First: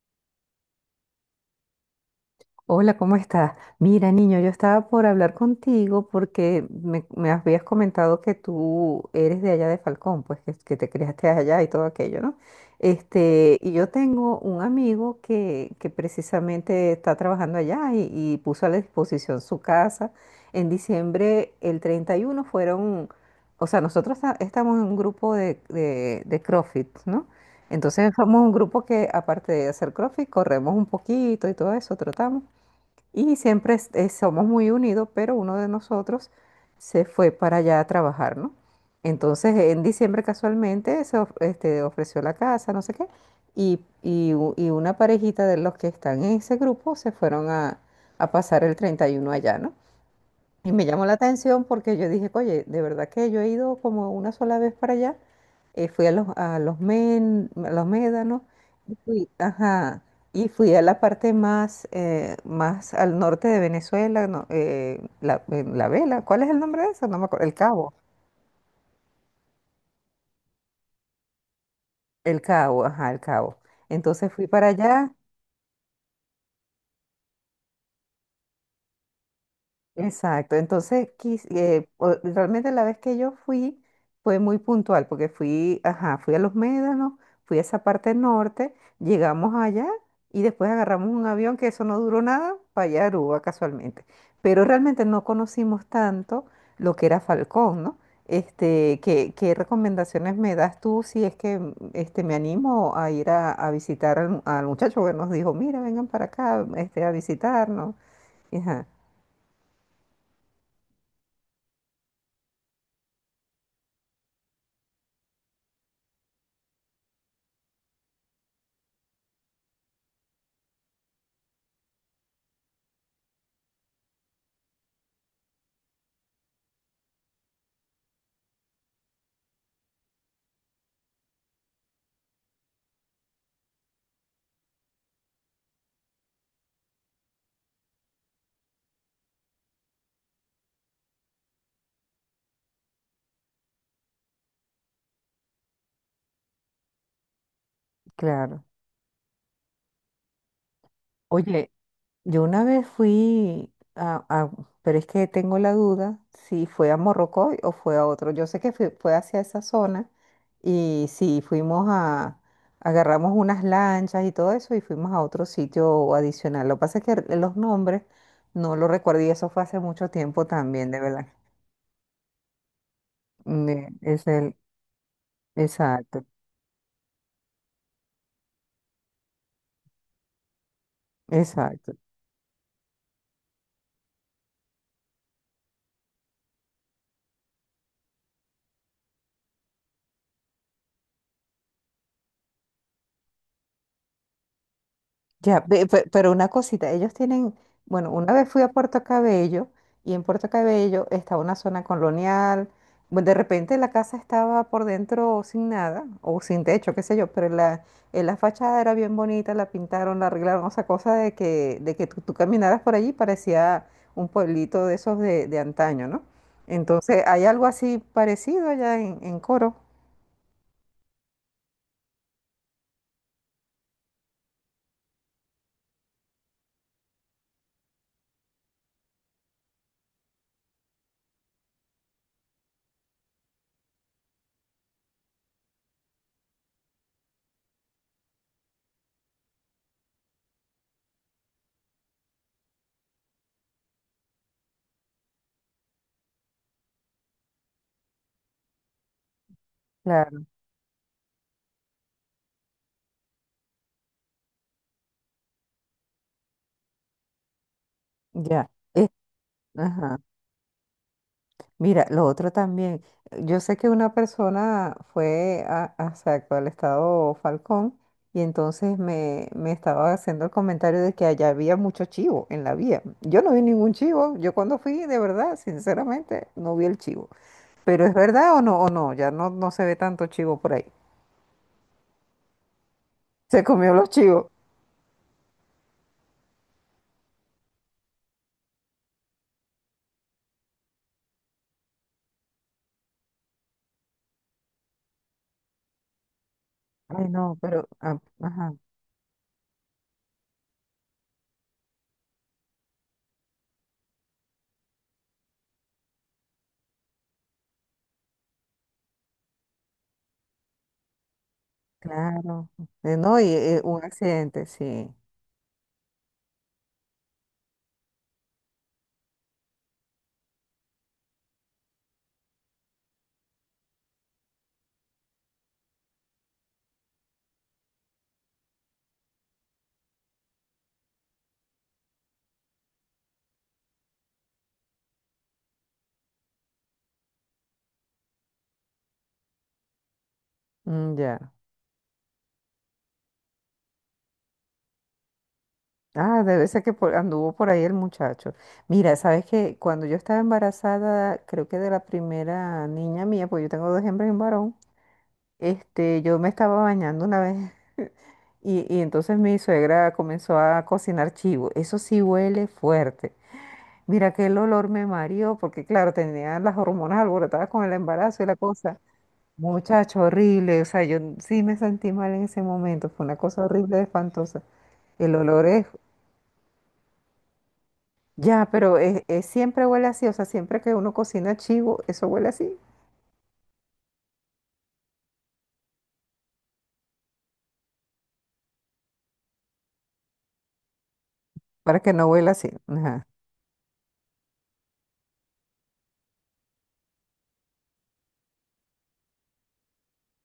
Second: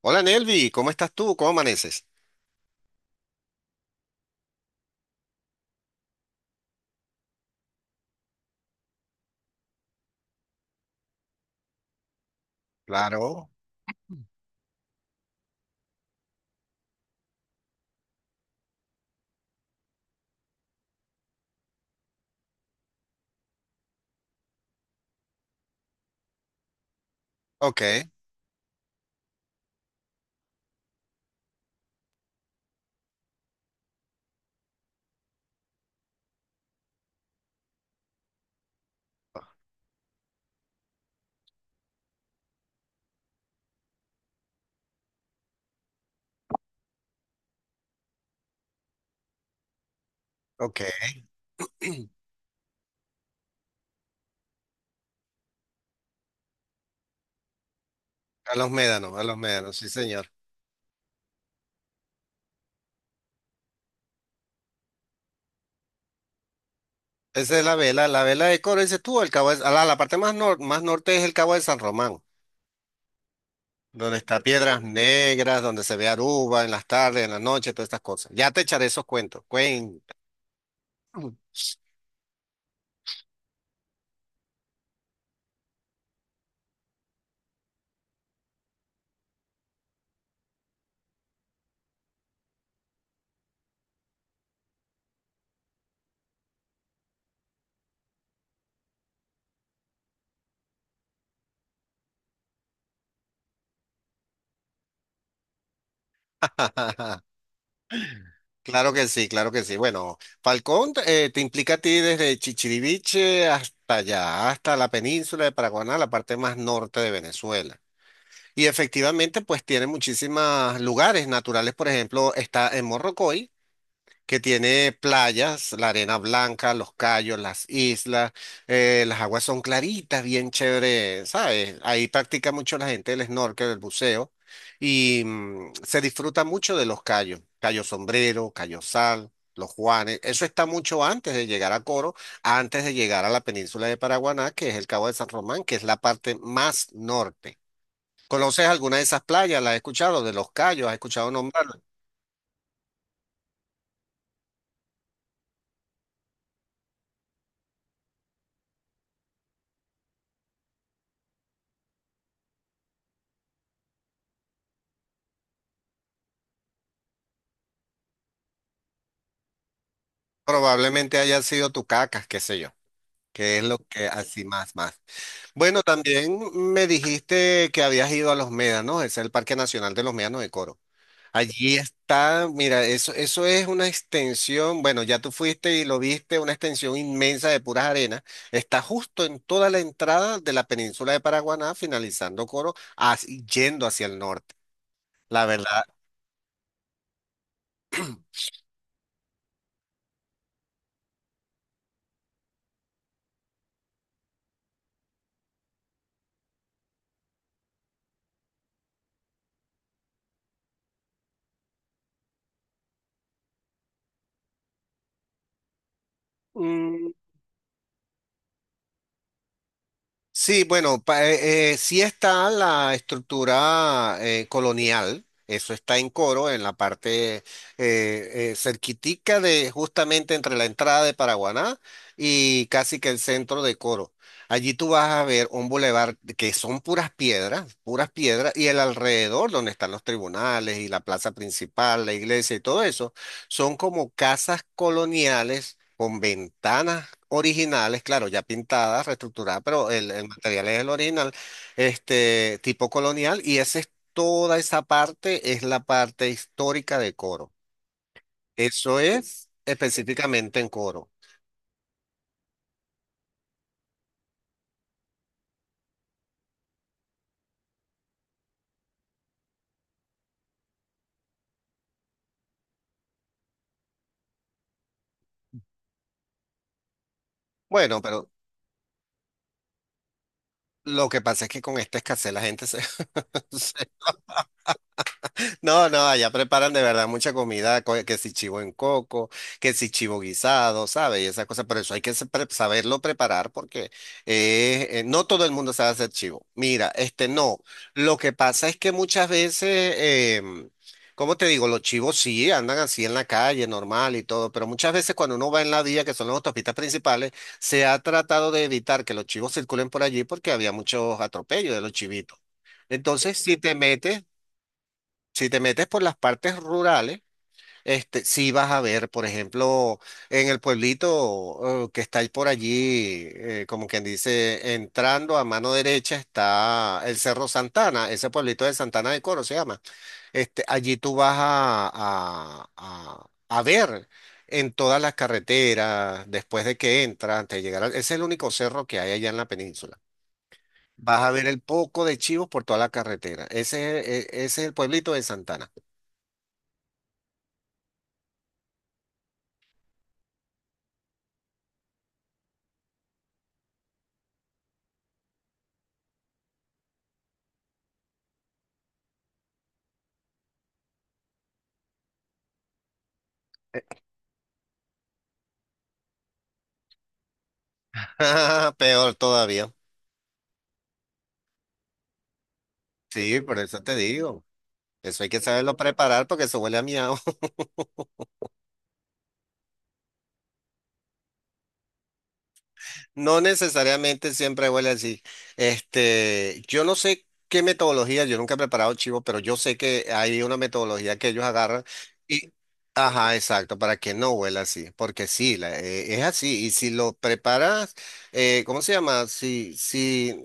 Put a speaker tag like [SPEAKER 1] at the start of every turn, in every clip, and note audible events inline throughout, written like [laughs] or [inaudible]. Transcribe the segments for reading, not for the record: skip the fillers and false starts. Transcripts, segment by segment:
[SPEAKER 1] Hola Nelvi, ¿cómo estás tú? ¿Cómo amaneces?
[SPEAKER 2] Hola, ¿cómo estás? Mira, niño, yo estaba por hablar contigo porque me habías comentado que tú eres de allá de Falcón, pues que te criaste allá y todo aquello, ¿no?
[SPEAKER 1] Claro,
[SPEAKER 2] Y yo tengo un amigo que precisamente está trabajando allá y puso a la disposición su casa. En diciembre, el 31 fueron, o sea, nosotros estamos en un grupo de CrossFit, ¿no?
[SPEAKER 1] ok,
[SPEAKER 2] Entonces somos un grupo que aparte de hacer CrossFit, corremos un poquito y todo eso, trotamos. Y siempre somos muy unidos, pero uno de nosotros se fue para allá a trabajar, ¿no? Entonces, en diciembre casualmente ofreció la casa, no sé qué, y una parejita de los que están en ese grupo se fueron a pasar el 31 allá, ¿no? Y
[SPEAKER 1] ok.
[SPEAKER 2] me llamó la atención porque yo dije, oye, de verdad que yo he ido como una sola vez para allá. Fui a los médanos y
[SPEAKER 1] A
[SPEAKER 2] fui,
[SPEAKER 1] los médanos, sí
[SPEAKER 2] ajá,
[SPEAKER 1] señor.
[SPEAKER 2] y fui a la parte más, más al norte de Venezuela, no, La Vela. ¿Cuál es el nombre de eso? No me acuerdo. El
[SPEAKER 1] Esa es
[SPEAKER 2] Cabo.
[SPEAKER 1] la vela de Coro, dices tú, el cabo de- a la, la parte más, nor- más norte es el Cabo de San Román,
[SPEAKER 2] El Cabo, ajá, el Cabo.
[SPEAKER 1] donde
[SPEAKER 2] Entonces
[SPEAKER 1] está
[SPEAKER 2] fui para
[SPEAKER 1] Piedras
[SPEAKER 2] allá.
[SPEAKER 1] Negras, donde se ve Aruba en las tardes, en la noche, todas estas cosas. Ya te echaré esos cuentos, cuenta.
[SPEAKER 2] Exacto, entonces realmente la vez que yo fui fue muy puntual porque fui, ajá, fui a Los Médanos, fui a esa parte norte, llegamos allá y después agarramos un avión que eso no duró nada para allá a Aruba casualmente. Pero realmente no conocimos tanto lo que era Falcón, ¿no? ¿Qué recomendaciones me das tú si es que me animo a ir a visitar al muchacho que nos dijo, mira, vengan para acá a
[SPEAKER 1] [laughs]
[SPEAKER 2] visitarnos? Ajá.
[SPEAKER 1] Claro que sí, claro que sí. Bueno, Falcón te implica a ti desde Chichiriviche hasta allá, hasta la península de Paraguaná, la parte más norte de Venezuela. Y efectivamente, pues tiene muchísimos lugares naturales. Por ejemplo, está en Morrocoy, que tiene playas, la arena blanca, los cayos, las islas, las aguas son claritas, bien chévere, ¿sabes? Ahí practica mucho la gente el snorkel, el buceo, y se disfruta mucho de los cayos, cayo sombrero, cayo sal. Los Juanes, eso está mucho antes de llegar a Coro, antes de llegar a la península de Paraguaná, que es el Cabo de San Román, que es la parte más norte. ¿Conoces
[SPEAKER 2] Claro.
[SPEAKER 1] alguna de esas playas? ¿Las has escuchado? De Los Cayos, ¿has escuchado
[SPEAKER 2] Oye,
[SPEAKER 1] nombrarlo?
[SPEAKER 2] yo una vez pero es que tengo la duda si fue a Morrocoy o fue a otro. Yo sé que fue hacia esa zona y sí, agarramos unas lanchas y todo eso y fuimos a otro sitio adicional. Lo que pasa es que los nombres no los recuerdo y eso fue hace mucho tiempo también, de
[SPEAKER 1] Probablemente
[SPEAKER 2] verdad.
[SPEAKER 1] hayan sido Tucacas, qué sé yo, que es lo
[SPEAKER 2] Mm,
[SPEAKER 1] que
[SPEAKER 2] Es
[SPEAKER 1] así
[SPEAKER 2] el,
[SPEAKER 1] más, más. Bueno,
[SPEAKER 2] exacto,
[SPEAKER 1] también me dijiste que habías ido a Los Médanos, es el Parque Nacional de los Médanos de Coro. Allí
[SPEAKER 2] exacto.
[SPEAKER 1] está, mira, eso es una extensión, bueno, ya tú fuiste y lo viste, una extensión inmensa de puras arenas. Está justo en toda la entrada de la península de Paraguaná, finalizando Coro, as- yendo hacia el norte. La verdad.
[SPEAKER 2] Pero una cosita, ellos tienen, bueno, una vez fui a Puerto Cabello y en Puerto Cabello estaba una zona colonial, bueno, de repente la casa estaba por dentro sin nada o sin techo, qué sé yo, pero la fachada era bien bonita, la pintaron, la arreglaron, o sea, cosa de que tú caminaras por allí parecía un pueblito de esos de antaño, ¿no?
[SPEAKER 1] mm,
[SPEAKER 2] Entonces, hay algo así parecido allá en Coro.
[SPEAKER 1] Sí, bueno, pa- sí está la estructura colonial, eso está en Coro, en la parte cerquitica de justamente entre la entrada de Paraguaná y casi que el centro de Coro. Allí tú vas a ver un bulevar que son puras piedras, y el alrededor donde están los tribunales y la plaza principal, la iglesia y todo eso. Son como casas coloniales con ventanas originales, claro, ya pintadas, reestructuradas, pero el
[SPEAKER 2] Claro.
[SPEAKER 1] material es el original, este tipo colonial, y esa es toda esa parte, es la parte histórica de Coro.
[SPEAKER 2] Ya.
[SPEAKER 1] Eso
[SPEAKER 2] Es-
[SPEAKER 1] es
[SPEAKER 2] ajá.
[SPEAKER 1] específicamente en Coro.
[SPEAKER 2] Mira, lo otro también, yo sé que una persona exacto, al estado Falcón y entonces me estaba haciendo el comentario de que allá había mucho chivo en la vía. Yo no vi ningún chivo, yo cuando fui, de verdad, sinceramente, no vi el chivo.
[SPEAKER 1] Bueno,
[SPEAKER 2] Pero es
[SPEAKER 1] pero
[SPEAKER 2] verdad o no, ya no, no se ve tanto chivo por ahí.
[SPEAKER 1] lo que pasa es que con esta escasez la gente se, [laughs]
[SPEAKER 2] Se
[SPEAKER 1] se...
[SPEAKER 2] comió los chivos.
[SPEAKER 1] No, no, allá preparan de verdad mucha comida, co- que si chivo en coco, que si chivo guisado, ¿sabes? Y esas cosas, pero eso hay que se- pre- saberlo preparar porque no todo el mundo sabe hacer chivo. Mira, este
[SPEAKER 2] Ay,
[SPEAKER 1] no,
[SPEAKER 2] no, pero,
[SPEAKER 1] lo
[SPEAKER 2] ah,
[SPEAKER 1] que pasa
[SPEAKER 2] ajá,
[SPEAKER 1] es que muchas veces, ¿cómo te digo? Los chivos sí andan así en la calle, normal y todo, pero muchas veces cuando uno va en la vía, que son las autopistas principales, se ha tratado de evitar que los chivos circulen por allí porque había muchos atropellos de los chivitos.
[SPEAKER 2] claro.
[SPEAKER 1] Entonces,
[SPEAKER 2] No, y
[SPEAKER 1] si te
[SPEAKER 2] un
[SPEAKER 1] metes...
[SPEAKER 2] accidente, sí.
[SPEAKER 1] Si te metes por las partes rurales, este, sí vas a ver, por ejemplo, en el pueblito que está ahí por allí, como quien dice, entrando a mano derecha está el Cerro Santana, ese pueblito de Santana de Coro se llama. Este, allí tú vas a ver en todas las carreteras, después de que entras, antes de llegar al- ese es el único cerro que hay allá en la península.
[SPEAKER 2] Mm,
[SPEAKER 1] Vas a
[SPEAKER 2] ya.
[SPEAKER 1] ver el poco de chivos por toda la carretera. Ese, es- e- ese es el pueblito de Santana.
[SPEAKER 2] Ah, debe ser que anduvo por ahí el muchacho. Mira, sabes que cuando yo estaba embarazada, creo que de la primera niña mía, pues yo tengo dos hembras y un varón, yo me estaba bañando una vez [laughs] y entonces mi suegra comenzó a cocinar chivo. Eso sí huele fuerte. Mira que el olor me mareó porque claro, tenía las hormonas alborotadas con el embarazo y la
[SPEAKER 1] [laughs]
[SPEAKER 2] cosa.
[SPEAKER 1] Peor todavía.
[SPEAKER 2] Muchacho, horrible. O sea, yo sí me sentí mal en ese momento. Fue una
[SPEAKER 1] Sí, por
[SPEAKER 2] cosa
[SPEAKER 1] eso te
[SPEAKER 2] horrible,
[SPEAKER 1] digo.
[SPEAKER 2] espantosa.
[SPEAKER 1] Eso hay
[SPEAKER 2] El
[SPEAKER 1] que
[SPEAKER 2] olor
[SPEAKER 1] saberlo
[SPEAKER 2] es...
[SPEAKER 1] preparar porque eso huele a miau.
[SPEAKER 2] Siempre huele así, o sea, siempre que uno cocina chivo, eso huele así,
[SPEAKER 1] No necesariamente siempre huele así. Este, yo no sé qué metodología, yo nunca he preparado chivo, pero yo sé que hay una metodología que ellos agarran
[SPEAKER 2] para que no
[SPEAKER 1] y,
[SPEAKER 2] huela así. Ajá.
[SPEAKER 1] ajá, exacto, para que no huela así, porque sí, la- es así. Y si lo preparas, ¿cómo se llama? Si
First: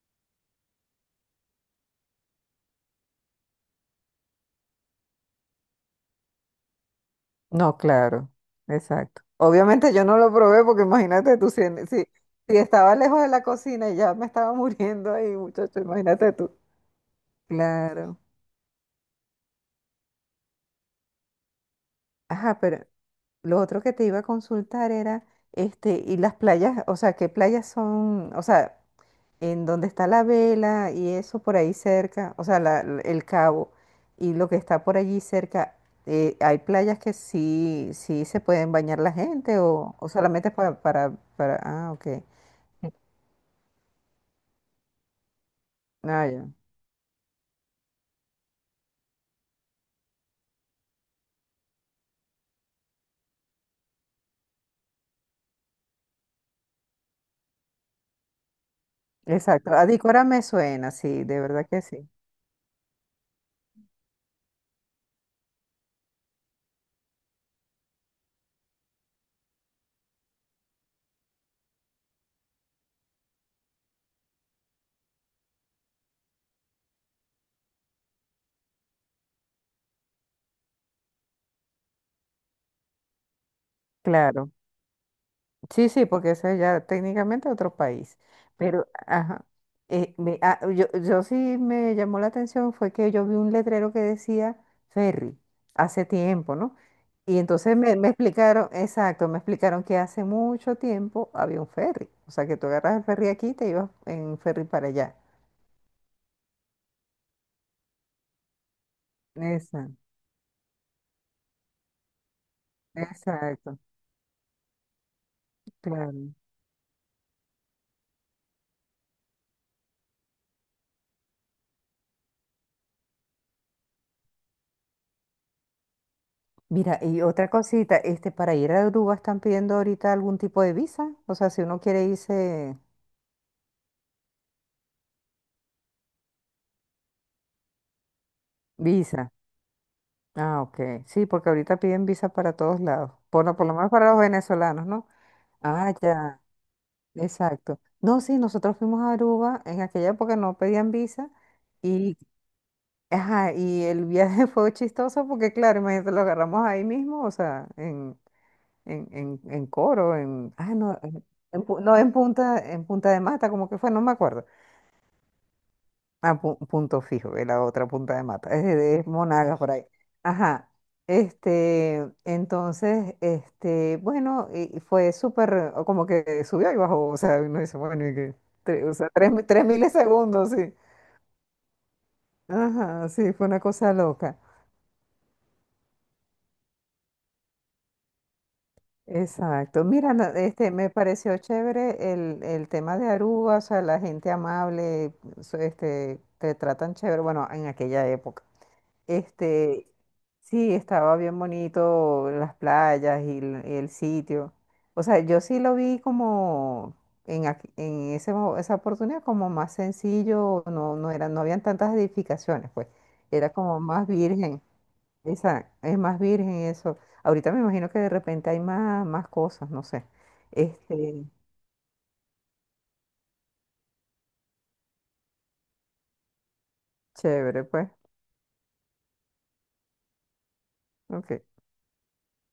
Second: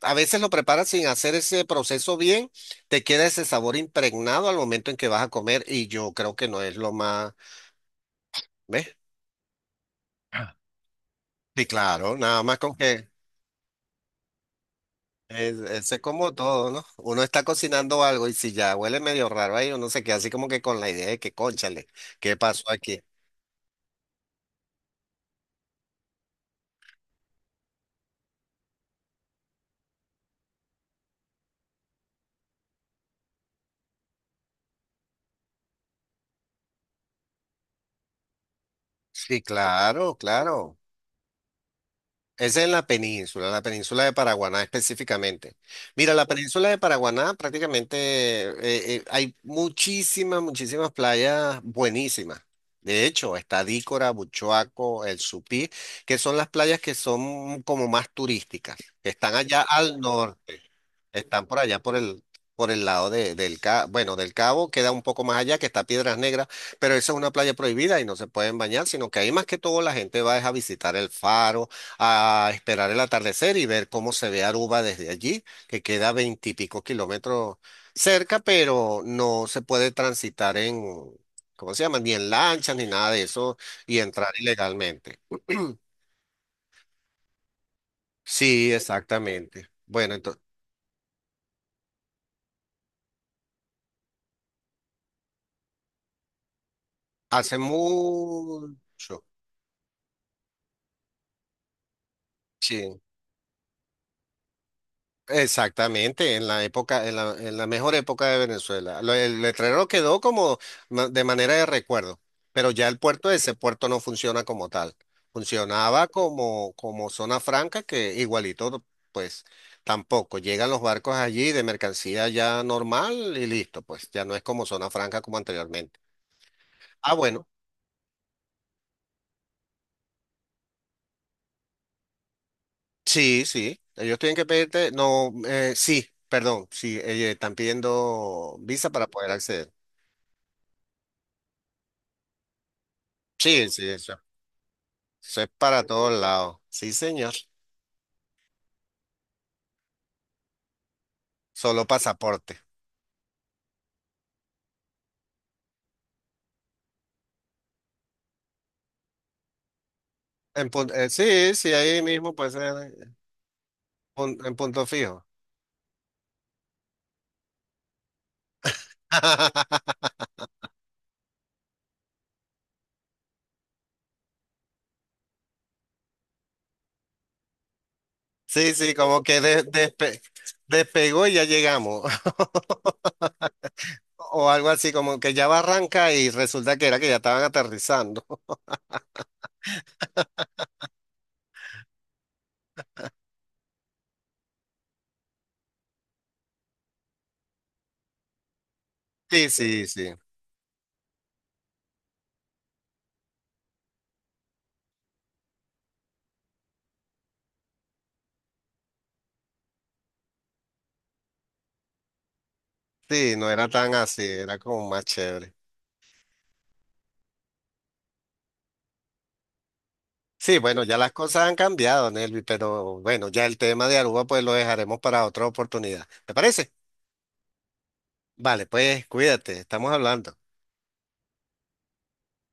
[SPEAKER 1] a veces lo preparas sin hacer ese proceso bien, te queda ese sabor impregnado al momento en que vas a comer y yo creo que no es lo más,
[SPEAKER 2] No, claro,
[SPEAKER 1] ¿ves?
[SPEAKER 2] exacto. Obviamente yo no lo probé porque imagínate tú,
[SPEAKER 1] Sí, claro, nada
[SPEAKER 2] si
[SPEAKER 1] más con
[SPEAKER 2] estaba
[SPEAKER 1] que...
[SPEAKER 2] lejos de la cocina y ya me estaba [laughs] muriendo ahí, muchacho,
[SPEAKER 1] Es
[SPEAKER 2] imagínate
[SPEAKER 1] como
[SPEAKER 2] tú.
[SPEAKER 1] todo, ¿no? Uno está cocinando
[SPEAKER 2] Claro.
[SPEAKER 1] algo y si ya huele medio raro ahí, uno se queda así como que con la idea de que, cónchale, ¿qué
[SPEAKER 2] Ajá,
[SPEAKER 1] pasó
[SPEAKER 2] pero
[SPEAKER 1] aquí?
[SPEAKER 2] lo otro que te iba a consultar era, y las playas, o sea, ¿qué playas son? O sea, en donde está la vela y eso por ahí cerca, o sea, el cabo y lo que está por allí cerca, hay playas que sí se pueden bañar la
[SPEAKER 1] Sí,
[SPEAKER 2] gente o
[SPEAKER 1] claro,
[SPEAKER 2] solamente
[SPEAKER 1] claro.
[SPEAKER 2] para, ah, ok,
[SPEAKER 1] Es en la península de Paraguaná específicamente. Mira, la
[SPEAKER 2] ah, ya,
[SPEAKER 1] península de Paraguaná prácticamente hay muchísimas, muchísimas playas buenísimas. De hecho, está Dícora, Buchoaco, El Supí, que son las playas que son como más turísticas, que están allá
[SPEAKER 2] exacto,
[SPEAKER 1] al
[SPEAKER 2] Adícora me
[SPEAKER 1] norte.
[SPEAKER 2] suena, sí, de
[SPEAKER 1] Están por
[SPEAKER 2] verdad
[SPEAKER 1] allá,
[SPEAKER 2] que sí,
[SPEAKER 1] por el lado de- del Cabo, bueno, del Cabo, queda un poco más allá, que está Piedras Negras, pero esa es una playa prohibida y no se pueden bañar, sino que ahí más que todo la gente va es a visitar el faro, a esperar el atardecer y ver cómo se ve Aruba desde allí, que queda veintipico km cerca, pero no se puede transitar en, ¿cómo se llama? Ni en lanchas ni nada de eso y entrar
[SPEAKER 2] claro.
[SPEAKER 1] ilegalmente.
[SPEAKER 2] Sí, sí, porque eso es ya técnicamente otro país.
[SPEAKER 1] Sí,
[SPEAKER 2] Pero, ajá,
[SPEAKER 1] exactamente. Bueno, entonces,
[SPEAKER 2] yo sí me llamó la atención fue que yo vi un letrero que decía ferry hace tiempo, ¿no? Y
[SPEAKER 1] hace
[SPEAKER 2] entonces me explicaron,
[SPEAKER 1] mucho.
[SPEAKER 2] exacto, me explicaron que hace mucho tiempo había un ferry. O sea, que tú agarras
[SPEAKER 1] Sí.
[SPEAKER 2] el ferry aquí y te ibas en ferry para allá.
[SPEAKER 1] Exactamente, en la época, en la mejor época de Venezuela. Lo- el letrero
[SPEAKER 2] Exacto,
[SPEAKER 1] quedó como ma- de manera de recuerdo, pero ya el puerto, ese
[SPEAKER 2] exacto,
[SPEAKER 1] puerto no funciona como tal. Funcionaba
[SPEAKER 2] claro.
[SPEAKER 1] como, como zona franca, que igualito, pues tampoco. Llegan los barcos allí de mercancía ya normal y listo, pues ya no es como zona franca como anteriormente.
[SPEAKER 2] Mira,
[SPEAKER 1] Ah,
[SPEAKER 2] y
[SPEAKER 1] bueno,
[SPEAKER 2] otra cosita, para ir a Aruba están pidiendo ahorita algún tipo de visa. O sea, si uno quiere irse...
[SPEAKER 1] sí, sí, ellos tienen que pedirte, no, sí, perdón, sí, están pidiendo visa para poder
[SPEAKER 2] Visa.
[SPEAKER 1] acceder.
[SPEAKER 2] Ah, ok. Sí, porque ahorita piden visa para todos lados. Por
[SPEAKER 1] Sí,
[SPEAKER 2] lo
[SPEAKER 1] sí,
[SPEAKER 2] menos para
[SPEAKER 1] eso...
[SPEAKER 2] los venezolanos, ¿no?
[SPEAKER 1] Eso es para
[SPEAKER 2] Ah,
[SPEAKER 1] todos
[SPEAKER 2] ya.
[SPEAKER 1] lados. Sí, señor.
[SPEAKER 2] Exacto. No, sí, nosotros fuimos a Aruba. En aquella época no pedían visa.
[SPEAKER 1] Solo
[SPEAKER 2] Y,
[SPEAKER 1] pasaporte.
[SPEAKER 2] ajá, y el viaje [laughs] fue chistoso porque, claro, imagínate, lo agarramos ahí mismo, o sea, en Coro, en.
[SPEAKER 1] En
[SPEAKER 2] Ah,
[SPEAKER 1] pun-
[SPEAKER 2] no,
[SPEAKER 1] sí, sí, ahí mismo pues
[SPEAKER 2] En Punta
[SPEAKER 1] en,
[SPEAKER 2] de Mata, como que fue, no me
[SPEAKER 1] pun-
[SPEAKER 2] acuerdo.
[SPEAKER 1] en punto fijo.
[SPEAKER 2] A punto fijo, que la otra punta de mata. Es Monagas por ahí.
[SPEAKER 1] [laughs]
[SPEAKER 2] Ajá. Bueno, y fue súper, o como que subió y bajó, o sea, uno dice, bueno, y que,
[SPEAKER 1] Sí, sí, como que de-
[SPEAKER 2] tres
[SPEAKER 1] despe-
[SPEAKER 2] milisegundos, sí.
[SPEAKER 1] despegó y ya llegamos. [laughs]
[SPEAKER 2] Ajá, sí, fue una cosa loca.
[SPEAKER 1] O algo así, como que ya va arranca y resulta que era que ya estaban aterrizando. [laughs]
[SPEAKER 2] Exacto. Mira, me pareció chévere el tema de Aruba, o sea, la gente amable, te tratan chévere, bueno, en aquella época.
[SPEAKER 1] Sí, sí,
[SPEAKER 2] Este,
[SPEAKER 1] sí.
[SPEAKER 2] sí, estaba bien bonito las playas y el sitio. O sea, yo sí lo vi como en esa oportunidad como más sencillo, no eran, no habían tantas edificaciones, pues.
[SPEAKER 1] Sí,
[SPEAKER 2] Era
[SPEAKER 1] no era
[SPEAKER 2] como
[SPEAKER 1] tan
[SPEAKER 2] más
[SPEAKER 1] así, era
[SPEAKER 2] virgen.
[SPEAKER 1] como más chévere.
[SPEAKER 2] Esa, es más virgen eso. Ahorita me imagino que de repente hay más, más cosas, no sé.
[SPEAKER 1] Sí, bueno, ya las
[SPEAKER 2] Este,
[SPEAKER 1] cosas han cambiado, Nelvi, pero bueno, ya el tema de Aruba pues lo dejaremos para otra oportunidad. ¿Te parece?
[SPEAKER 2] chévere, pues.
[SPEAKER 1] Vale, pues cuídate, estamos hablando.
[SPEAKER 2] Ok.